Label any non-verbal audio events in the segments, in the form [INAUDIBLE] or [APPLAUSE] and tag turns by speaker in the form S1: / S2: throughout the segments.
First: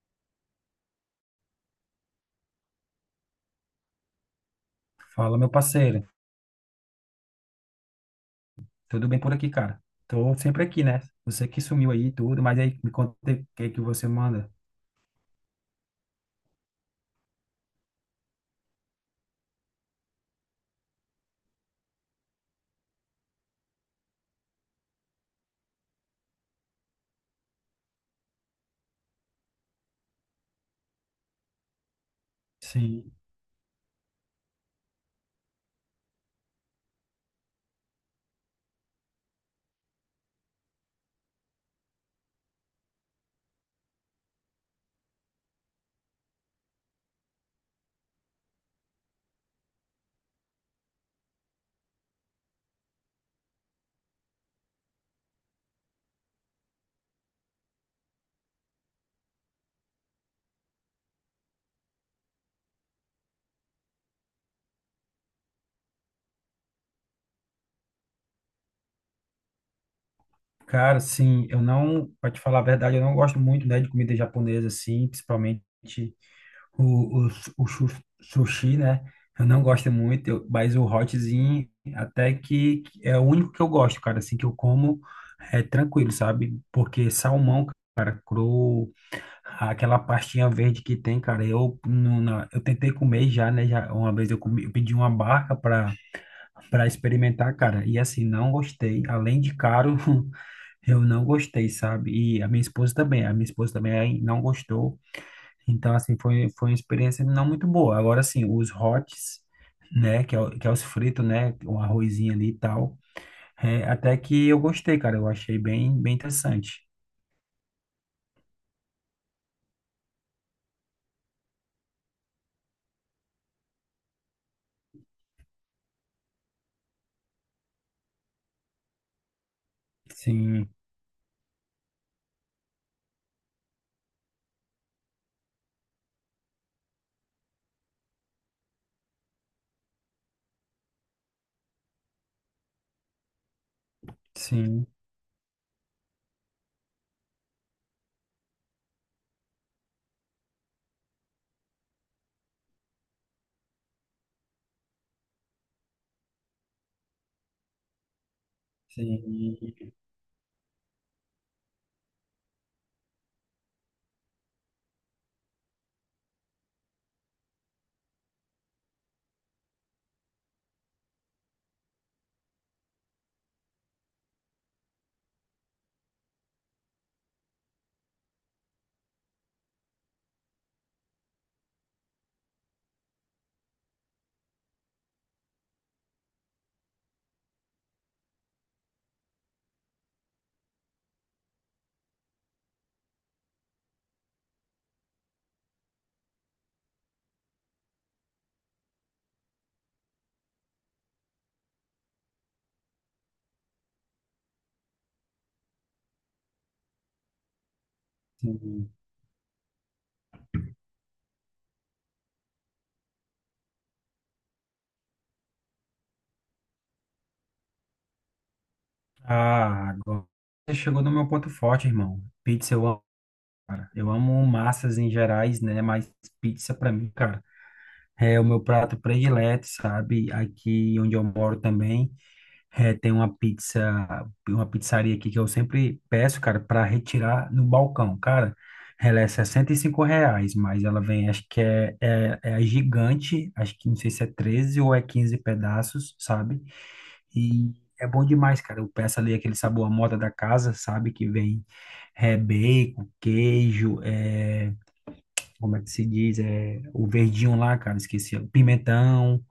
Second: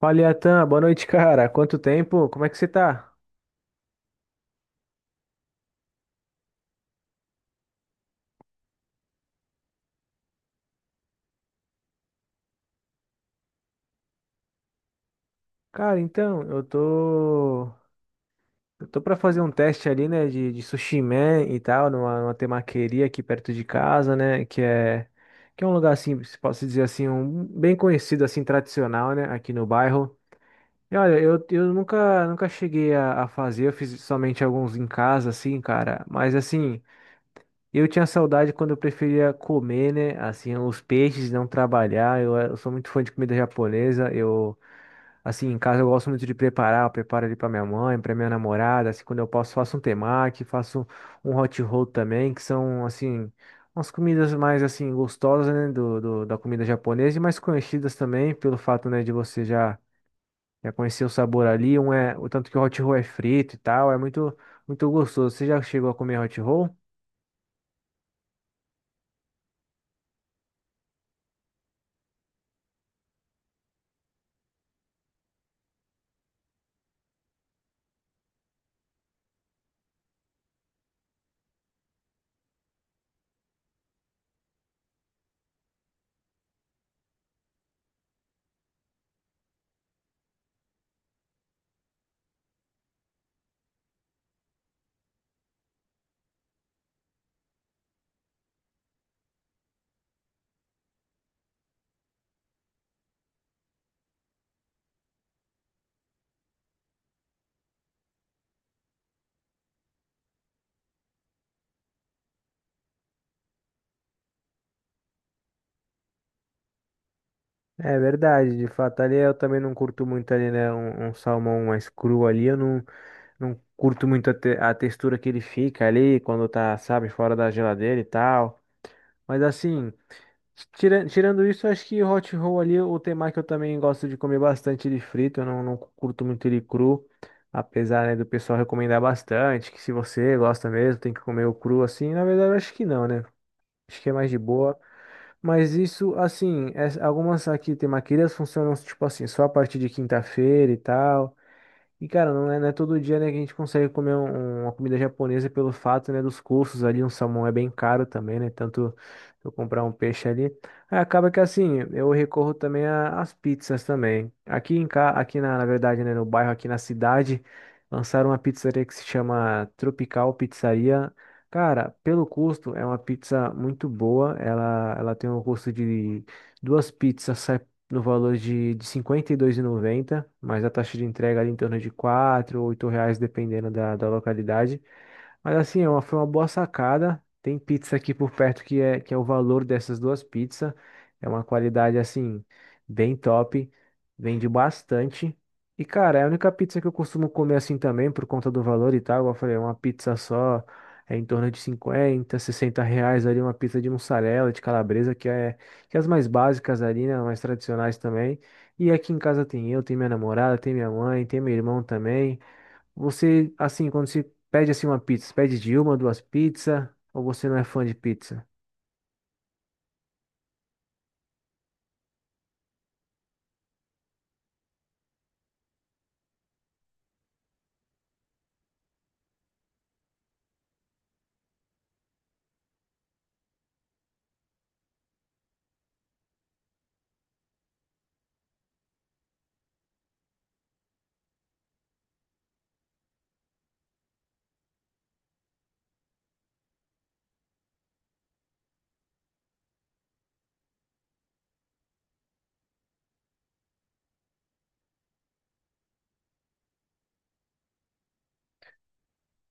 S1: Fala, Iatan, boa noite, cara. Quanto tempo? Como é que você tá?
S2: Fala, meu parceiro. Tudo bem por aqui, cara? Tô sempre aqui, né? Você que sumiu aí e tudo, mas aí me conta o que é que você manda.
S1: Cara, então, eu tô pra fazer um teste ali, né, de sushi man e tal, numa temaqueria aqui perto de casa, né, que é. Que é um lugar, assim, se posso dizer assim, um, bem conhecido, assim, tradicional, né, aqui no bairro. E olha, eu nunca cheguei
S2: Sim.
S1: a fazer, eu fiz somente alguns em casa, assim, cara, mas assim. Eu tinha saudade quando eu preferia comer, né? Assim, os peixes, não trabalhar. Eu, eu sou muito fã de comida japonesa. Eu, assim, em casa eu gosto muito de preparar. Eu preparo ali para minha mãe, para minha namorada. Assim, quando eu posso, faço um temaki, faço um hot roll também, que são, assim, umas comidas mais, assim, gostosas, né? Da comida japonesa e mais conhecidas também, pelo fato, né, de você já, já conhecer o sabor ali. Um é, o tanto que o hot roll é frito e tal, é muito, muito gostoso. Você já chegou a comer hot roll?
S2: Cara, sim, eu não, pra te falar a verdade, eu não gosto muito, né, de comida japonesa, assim, principalmente o sushi, né? Eu não gosto muito, mas o hotzinho até que é o único que eu gosto, cara, assim, que eu como é tranquilo, sabe? Porque salmão, cara, cru. Aquela pastinha verde que tem, cara, eu, não- na- eu tentei comer já, né? Já, uma vez eu comi, eu pedi uma barca para experimentar, cara, e assim, não gostei. Além de caro, [LAUGHS] eu não gostei, sabe? E a minha esposa também aí não gostou. Então, assim, foi uma experiência não muito boa. Agora, assim, os hots, né? Que é os fritos, né? Um arrozinho ali e tal. É, até que eu gostei, cara, eu achei bem, bem interessante.
S1: É verdade, de fato, ali eu também não curto muito ali, né, um salmão mais cru ali, eu não, não curto muito a textura que ele fica ali, quando tá, sabe, fora da geladeira e tal, mas assim,
S2: Sim,
S1: tirando isso, eu acho que hot roll ali, o temaki eu também gosto de comer bastante ele frito, eu não curto muito ele cru, apesar, né, do pessoal recomendar bastante, que se você gosta mesmo, tem que comer o cru assim, na verdade eu acho que não, né? Acho que é mais de boa.
S2: sim,
S1: Mas isso, assim, algumas aqui tem maquilhas funcionam tipo assim, só a partir de quinta-feira e tal. E, cara, não é todo dia, né, que a gente consegue comer uma comida japonesa pelo fato, né, dos custos ali. Um salmão é bem caro também, né? Tanto eu
S2: sim,
S1: comprar um peixe ali. Aí acaba que, assim, eu recorro também às pizzas também. Aqui em cá, aqui na verdade, né, no bairro, aqui na cidade, lançaram uma pizzaria que se chama Tropical Pizzaria. Cara, pelo custo, é uma pizza muito boa. Ela tem um custo de duas pizzas, no valor de 52,90, mas a taxa de entrega ali em torno de 4 ou 8 reais, dependendo da localidade. Mas assim, foi uma boa sacada. Tem pizza aqui por perto que é o valor dessas duas pizzas. É uma qualidade assim, bem top. Vende bastante. E cara, é a única pizza que eu costumo comer assim também, por conta do valor e tal. Igual eu falei, é uma pizza só é em torno de 50, 60 reais ali. Uma pizza de mussarela, de calabresa, que é as mais básicas ali, né? Mais tradicionais também. E
S2: sim.
S1: aqui em casa tem eu, tem minha namorada, tem minha mãe, tem meu irmão também. Você, assim, quando você pede assim uma pizza, você pede de uma, duas pizzas, ou você não é fã de pizza?
S2: Ah, agora você chegou no meu ponto forte, irmão. Pizza eu amo, cara. Eu amo massas em gerais, né? Mas pizza pra mim, cara, é o meu prato predileto, sabe? Aqui onde eu moro também, tem uma pizzaria aqui que eu sempre peço, cara, pra retirar no balcão. Cara, ela é 65 reais, mas ela vem, acho que é a gigante, acho que não sei se é 13 ou é 15 pedaços, sabe? E é bom demais, cara. Eu peço ali aquele sabor à moda da casa, sabe? Que vem bacon, queijo, como é que se diz? O verdinho lá, cara, esqueci. Pimentão,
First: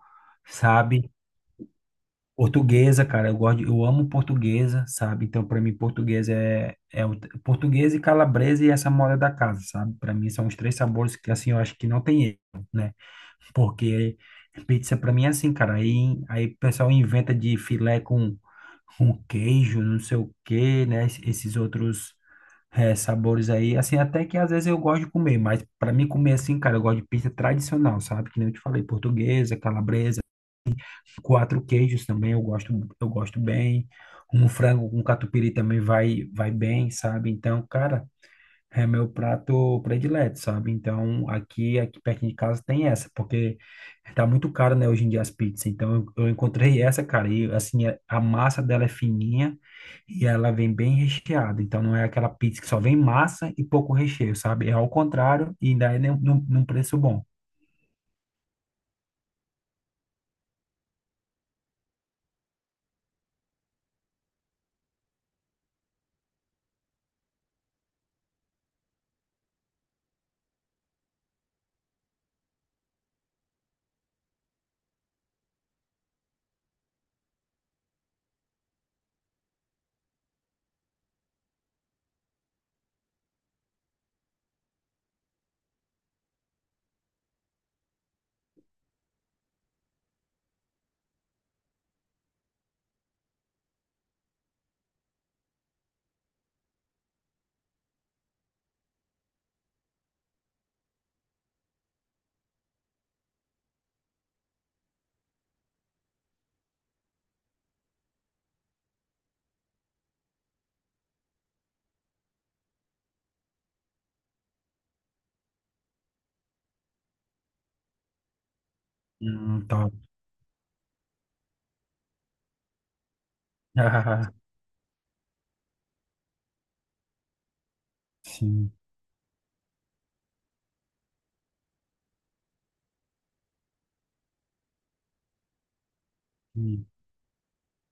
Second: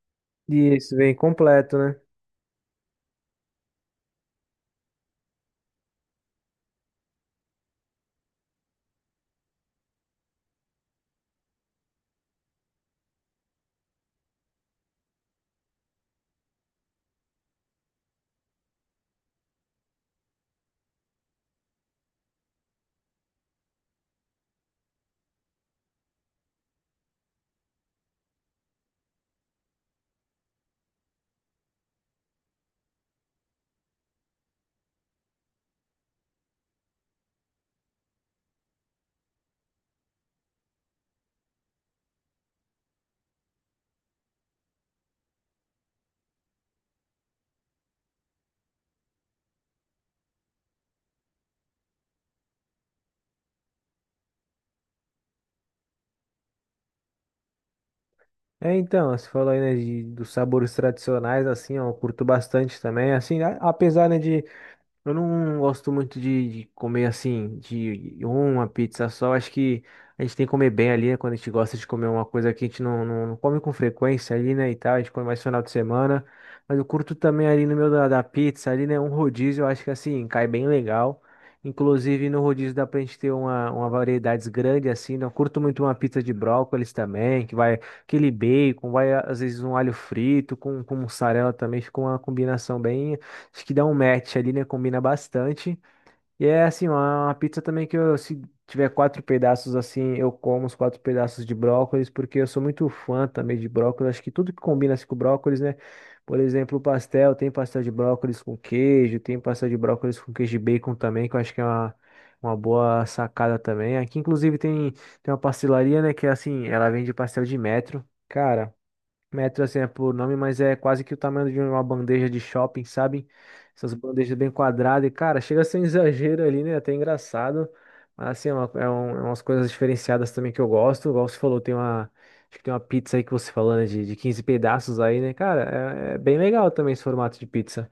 S1: Isso,
S2: sabe?
S1: vem completo, né?
S2: Portuguesa, cara, eu amo portuguesa, sabe? Então, para mim, portuguesa é portuguesa e calabresa e essa moda da casa, sabe? Para mim, são os três sabores que, assim, eu acho que não tem erro, né? Porque pizza, para mim, é assim, cara. Aí, o pessoal inventa de filé com queijo, não sei o quê, né? Esses outros sabores aí. Assim, até que às vezes eu gosto de comer, mas para mim comer assim, cara, eu gosto de pizza tradicional, sabe? Que nem eu te falei, portuguesa, calabresa, quatro queijos também eu gosto bem. Um frango com catupiry também vai bem, sabe? Então, cara, é meu prato predileto, sabe? Então, aqui perto de casa tem essa, porque tá muito caro, né, hoje em dia as pizzas. Então eu encontrei essa, cara, e assim, a massa dela é fininha, e ela vem bem recheada, então não é aquela pizza que só vem massa e pouco recheio, sabe? É ao contrário e ainda é num preço bom.
S1: É, então, você falou aí, né, dos sabores tradicionais, assim, ó, eu curto bastante também, assim, apesar, né, de. Eu não gosto muito de comer assim, de uma pizza só. Acho que a gente tem que comer bem ali, né? Quando a gente gosta de comer uma coisa que a gente não come com frequência ali, né? E tal, a gente come mais final de semana. Mas eu curto também ali no meio da pizza, ali, né? Um rodízio, eu acho que assim, cai bem legal. Inclusive no rodízio dá pra gente ter uma variedade grande assim, né? Eu curto muito uma pizza de brócolis também, que vai aquele bacon, vai às vezes um alho frito com mussarela também, fica uma combinação bem. Acho que dá um match ali, né? Combina bastante. E é assim, uma pizza também que eu, se tiver quatro pedaços assim, eu como os quatro pedaços de brócolis, porque eu sou muito fã também de brócolis. Acho que tudo que combina assim, com brócolis, né? Por exemplo, o pastel, tem pastel de brócolis com queijo, tem pastel de brócolis com queijo e bacon também, que eu acho que é uma boa sacada também. Aqui, inclusive, tem uma pastelaria, né? Que é assim, ela vende pastel de metro. Cara. Metro, assim, é
S2: Top.
S1: por nome, mas é quase que o tamanho de uma bandeja de shopping, sabe? Essas bandejas bem quadradas. E, cara, chega a ser um exagero ali, né? Até engraçado. Mas,
S2: [LAUGHS]
S1: assim, é, uma-
S2: Sim.
S1: é um- é umas coisas diferenciadas também que eu gosto. Igual você falou, tem uma... Acho que tem uma pizza aí que você falou, né? De 15 pedaços aí, né? Cara, é bem legal
S2: Sim.
S1: também esse formato de pizza.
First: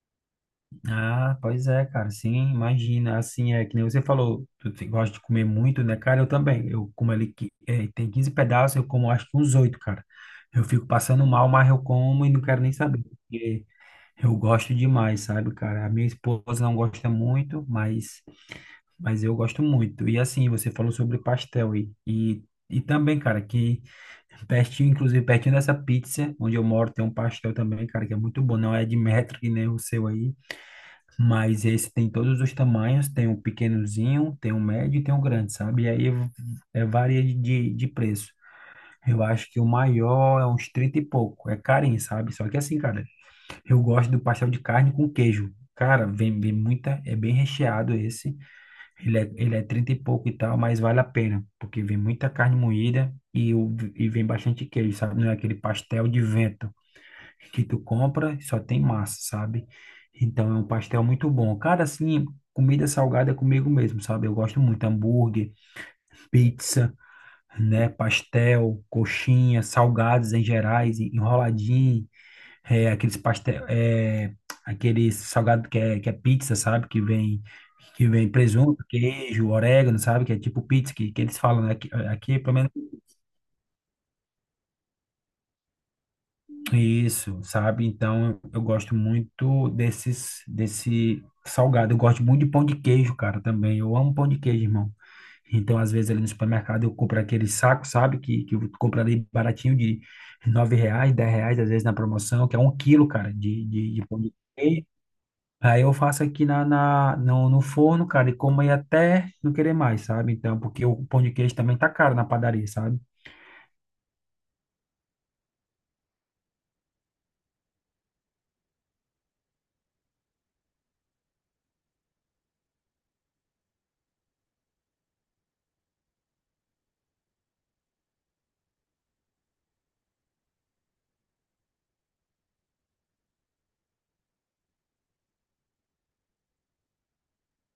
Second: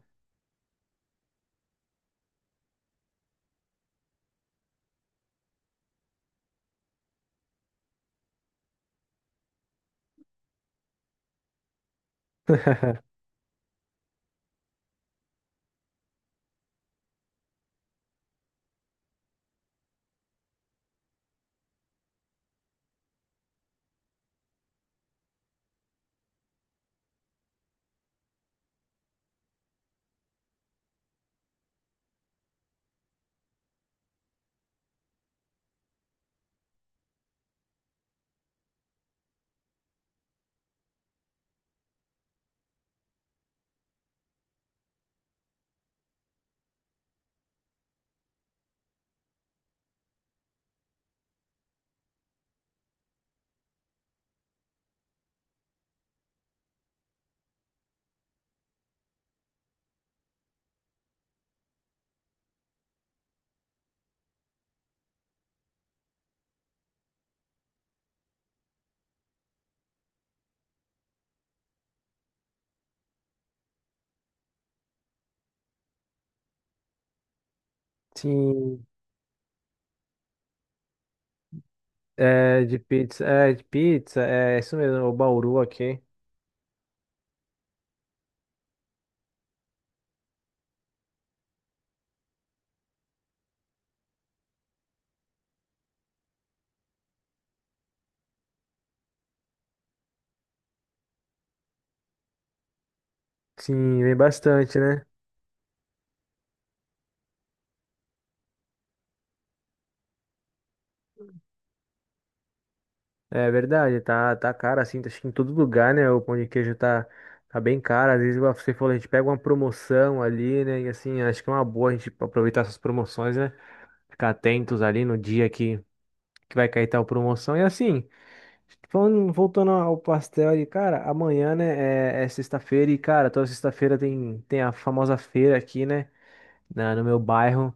S2: Ah, pois é, cara, sim, imagina, assim, é que nem você falou, tu gosta de comer muito, né, cara, eu também, eu como ali, tem 15 pedaços, eu como acho que uns oito, cara, eu fico passando mal, mas eu como e não quero nem saber,
S1: [LAUGHS]
S2: porque eu gosto demais, sabe, cara, a minha esposa não gosta muito, mas... Mas eu gosto muito. E assim, você falou sobre pastel e também, cara, que pertinho, inclusive pertinho dessa pizza, onde eu moro, tem um pastel também, cara, que é muito bom. Não é de metro que nem o seu aí, mas esse tem todos os tamanhos, tem um pequenozinho, tem um médio e tem um grande, sabe? E aí varia de preço. Eu acho que o maior é uns 30 e pouco. É carinho, sabe? Só que assim, cara, eu gosto do pastel de carne com queijo. Cara, vem muita, é bem recheado esse. Ele é 30 e pouco e tal, mas vale a pena, porque vem muita carne moída e vem bastante queijo, sabe? Não é aquele pastel de vento que tu compra e só tem massa, sabe? Então é um pastel muito bom. Cara, assim, comida salgada é comigo mesmo, sabe? Eu gosto muito hambúrguer, pizza, né? Pastel, coxinha, salgados em gerais, enroladinho. Aqueles pastel, aquele salgado que é pizza, sabe? Que vem presunto,
S1: Sim,
S2: queijo, orégano, sabe? Que é tipo pizza que eles falam, né? Aqui, é pelo
S1: é
S2: menos
S1: de pizza. É de pizza. É isso mesmo, o Bauru aqui.
S2: isso, sabe? Então eu gosto muito desse salgado. Eu gosto muito de pão de queijo, cara, também. Eu amo pão de queijo, irmão. Então, às vezes, ali no supermercado, eu compro aquele saco, sabe? Que eu compro ali baratinho de 9 reais, 10 reais, às vezes na promoção, que é 1 quilo, cara, de, de,
S1: Sim,
S2: de
S1: vem
S2: pão de
S1: bastante,
S2: queijo.
S1: né?
S2: Aí eu faço aqui na, na, no, no forno, cara, e como aí até não querer mais, sabe? Então, porque o pão de queijo também tá caro na padaria, sabe?
S1: É verdade, tá caro assim, acho que em todo lugar, né? O pão de queijo tá bem caro. Às vezes, igual você falou, a gente pega uma promoção ali, né? E assim, acho que é uma boa a gente aproveitar essas promoções, né? Ficar atentos ali no dia que vai cair tal promoção. E assim, falando, voltando ao pastel ali, cara, amanhã, né? É sexta-feira e, cara, toda sexta-feira tem a famosa feira aqui, né? No meu bairro.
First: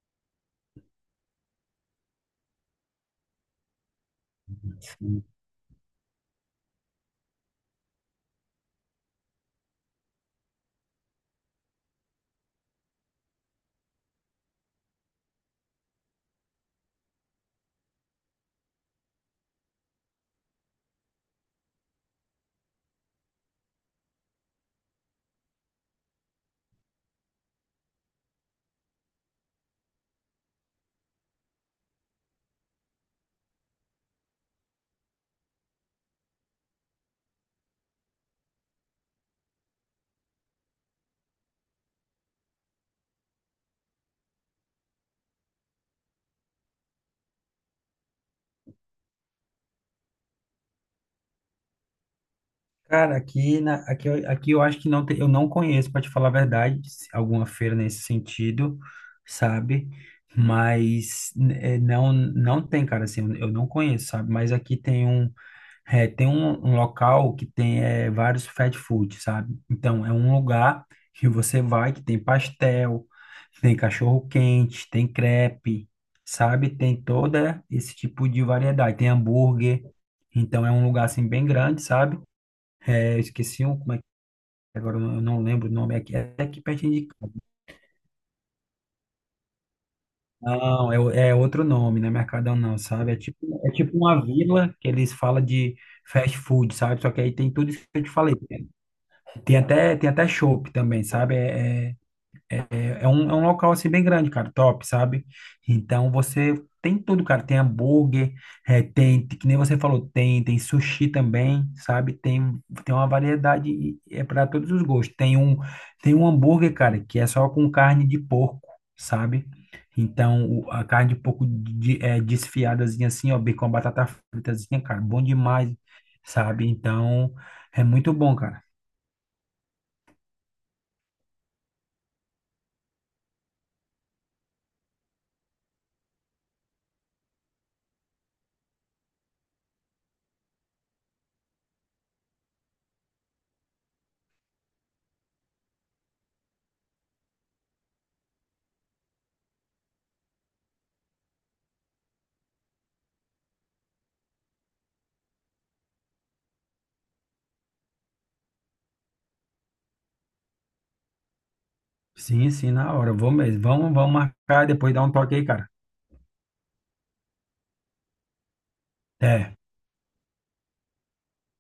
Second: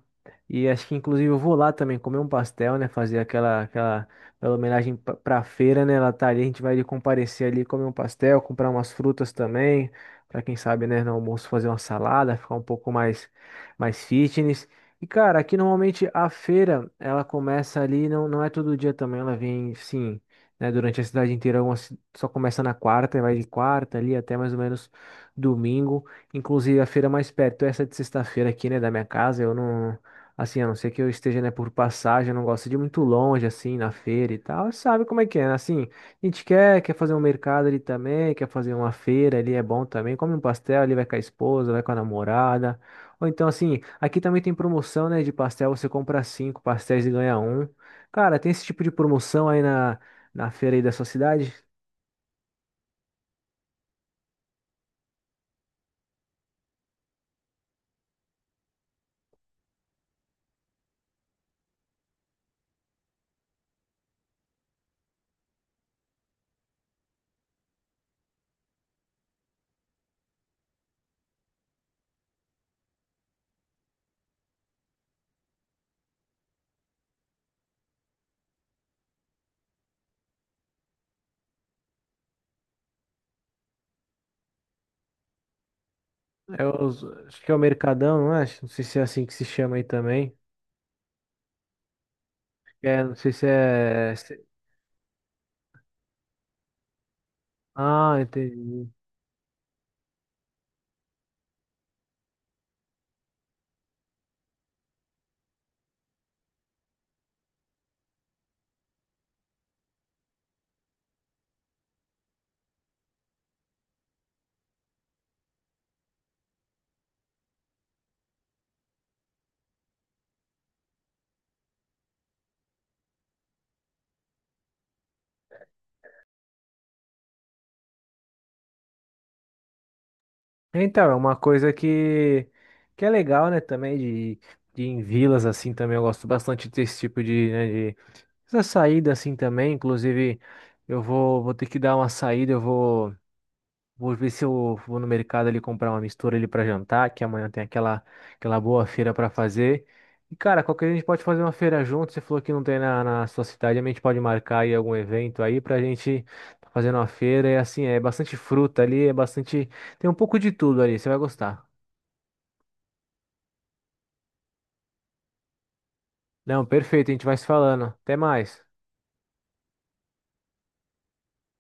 S1: E acho que inclusive eu vou lá também comer um pastel, né? Fazer aquela homenagem pra,
S2: Sim.
S1: pra feira, né? Ela tá ali, a gente vai ali comparecer ali, comer um pastel, comprar umas frutas também. Pra quem sabe, né, no almoço fazer uma salada, ficar um pouco mais fitness. E, cara, aqui normalmente a feira, ela começa ali, não, não é todo dia também, ela vem, sim, né, durante a cidade inteira, só começa na quarta, e vai de quarta ali até mais ou menos domingo. Inclusive, a feira mais perto, é essa de sexta-feira aqui, né, da minha casa, eu não. Assim, a não ser que eu esteja, né, por passagem, eu não gosto de ir muito longe, assim, na feira e tal. Sabe como é que é, né? Assim, a gente quer fazer um mercado ali também, quer fazer uma feira ali, é bom também. Come um pastel ali, vai com a esposa, vai com a namorada. Ou então, assim, aqui também tem promoção, né, de pastel, você compra cinco pastéis e ganha um. Cara, tem esse tipo de promoção aí na feira aí da sua cidade?
S2: Cara, aqui eu acho que não tem, eu não conheço, para te falar a verdade, alguma feira nesse sentido, sabe? Mas não tem, cara, assim, eu não conheço, sabe? Mas aqui tem um. Tem um local que tem vários fast food, sabe? Então, é um lugar que você vai que tem pastel, tem cachorro-quente, tem crepe, sabe? Tem toda esse tipo de variedade. Tem hambúrguer. Então, é um lugar, assim, bem grande, sabe? Eu esqueci um, como é que é, agora eu não lembro o nome aqui. É aqui
S1: É
S2: pertinho
S1: os-
S2: de casa.
S1: acho que é o Mercadão, não é? Não sei se é assim que se chama aí também.
S2: Não, é outro nome, não é Mercadão não,
S1: É,
S2: sabe?
S1: não
S2: É
S1: sei
S2: tipo,
S1: se
S2: é tipo
S1: é.
S2: uma vila que eles falam de fast food, sabe? Só que aí tem tudo isso que eu te
S1: Ah,
S2: falei.
S1: entendi.
S2: Tem até chopp também, sabe? É um local assim bem grande, cara, top, sabe? Então você tem tudo, cara. Tem hambúrguer, que nem você falou, tem sushi também, sabe? Tem uma variedade e é para todos os gostos. Tem um hambúrguer, cara, que é só com carne de porco, sabe? Então a carne de porco desfiadazinha assim, ó, bem com a batata fritazinha, cara, bom demais, sabe? Então é muito bom, cara.
S1: Então, é uma coisa que é legal, né, também, de ir em vilas, assim, também eu gosto bastante desse tipo de, né, de essa saída, assim, também, inclusive, eu vou, vou ter que dar uma saída, vou ver se eu vou no mercado ali comprar uma mistura ali para jantar, que amanhã tem aquela boa feira para fazer. E cara, qualquer dia a gente pode fazer uma feira junto. Você falou que não tem na sua cidade, a gente pode marcar aí algum evento aí pra gente tá fazendo uma feira. E assim, é bastante fruta ali, é bastante. Tem um pouco de tudo ali, você vai gostar.
S2: Sim, sim, na hora. Vou mesmo. Vamos marcar e depois dar um toque aí, cara.
S1: Não, perfeito, a gente vai se falando. Até mais.
S2: Até.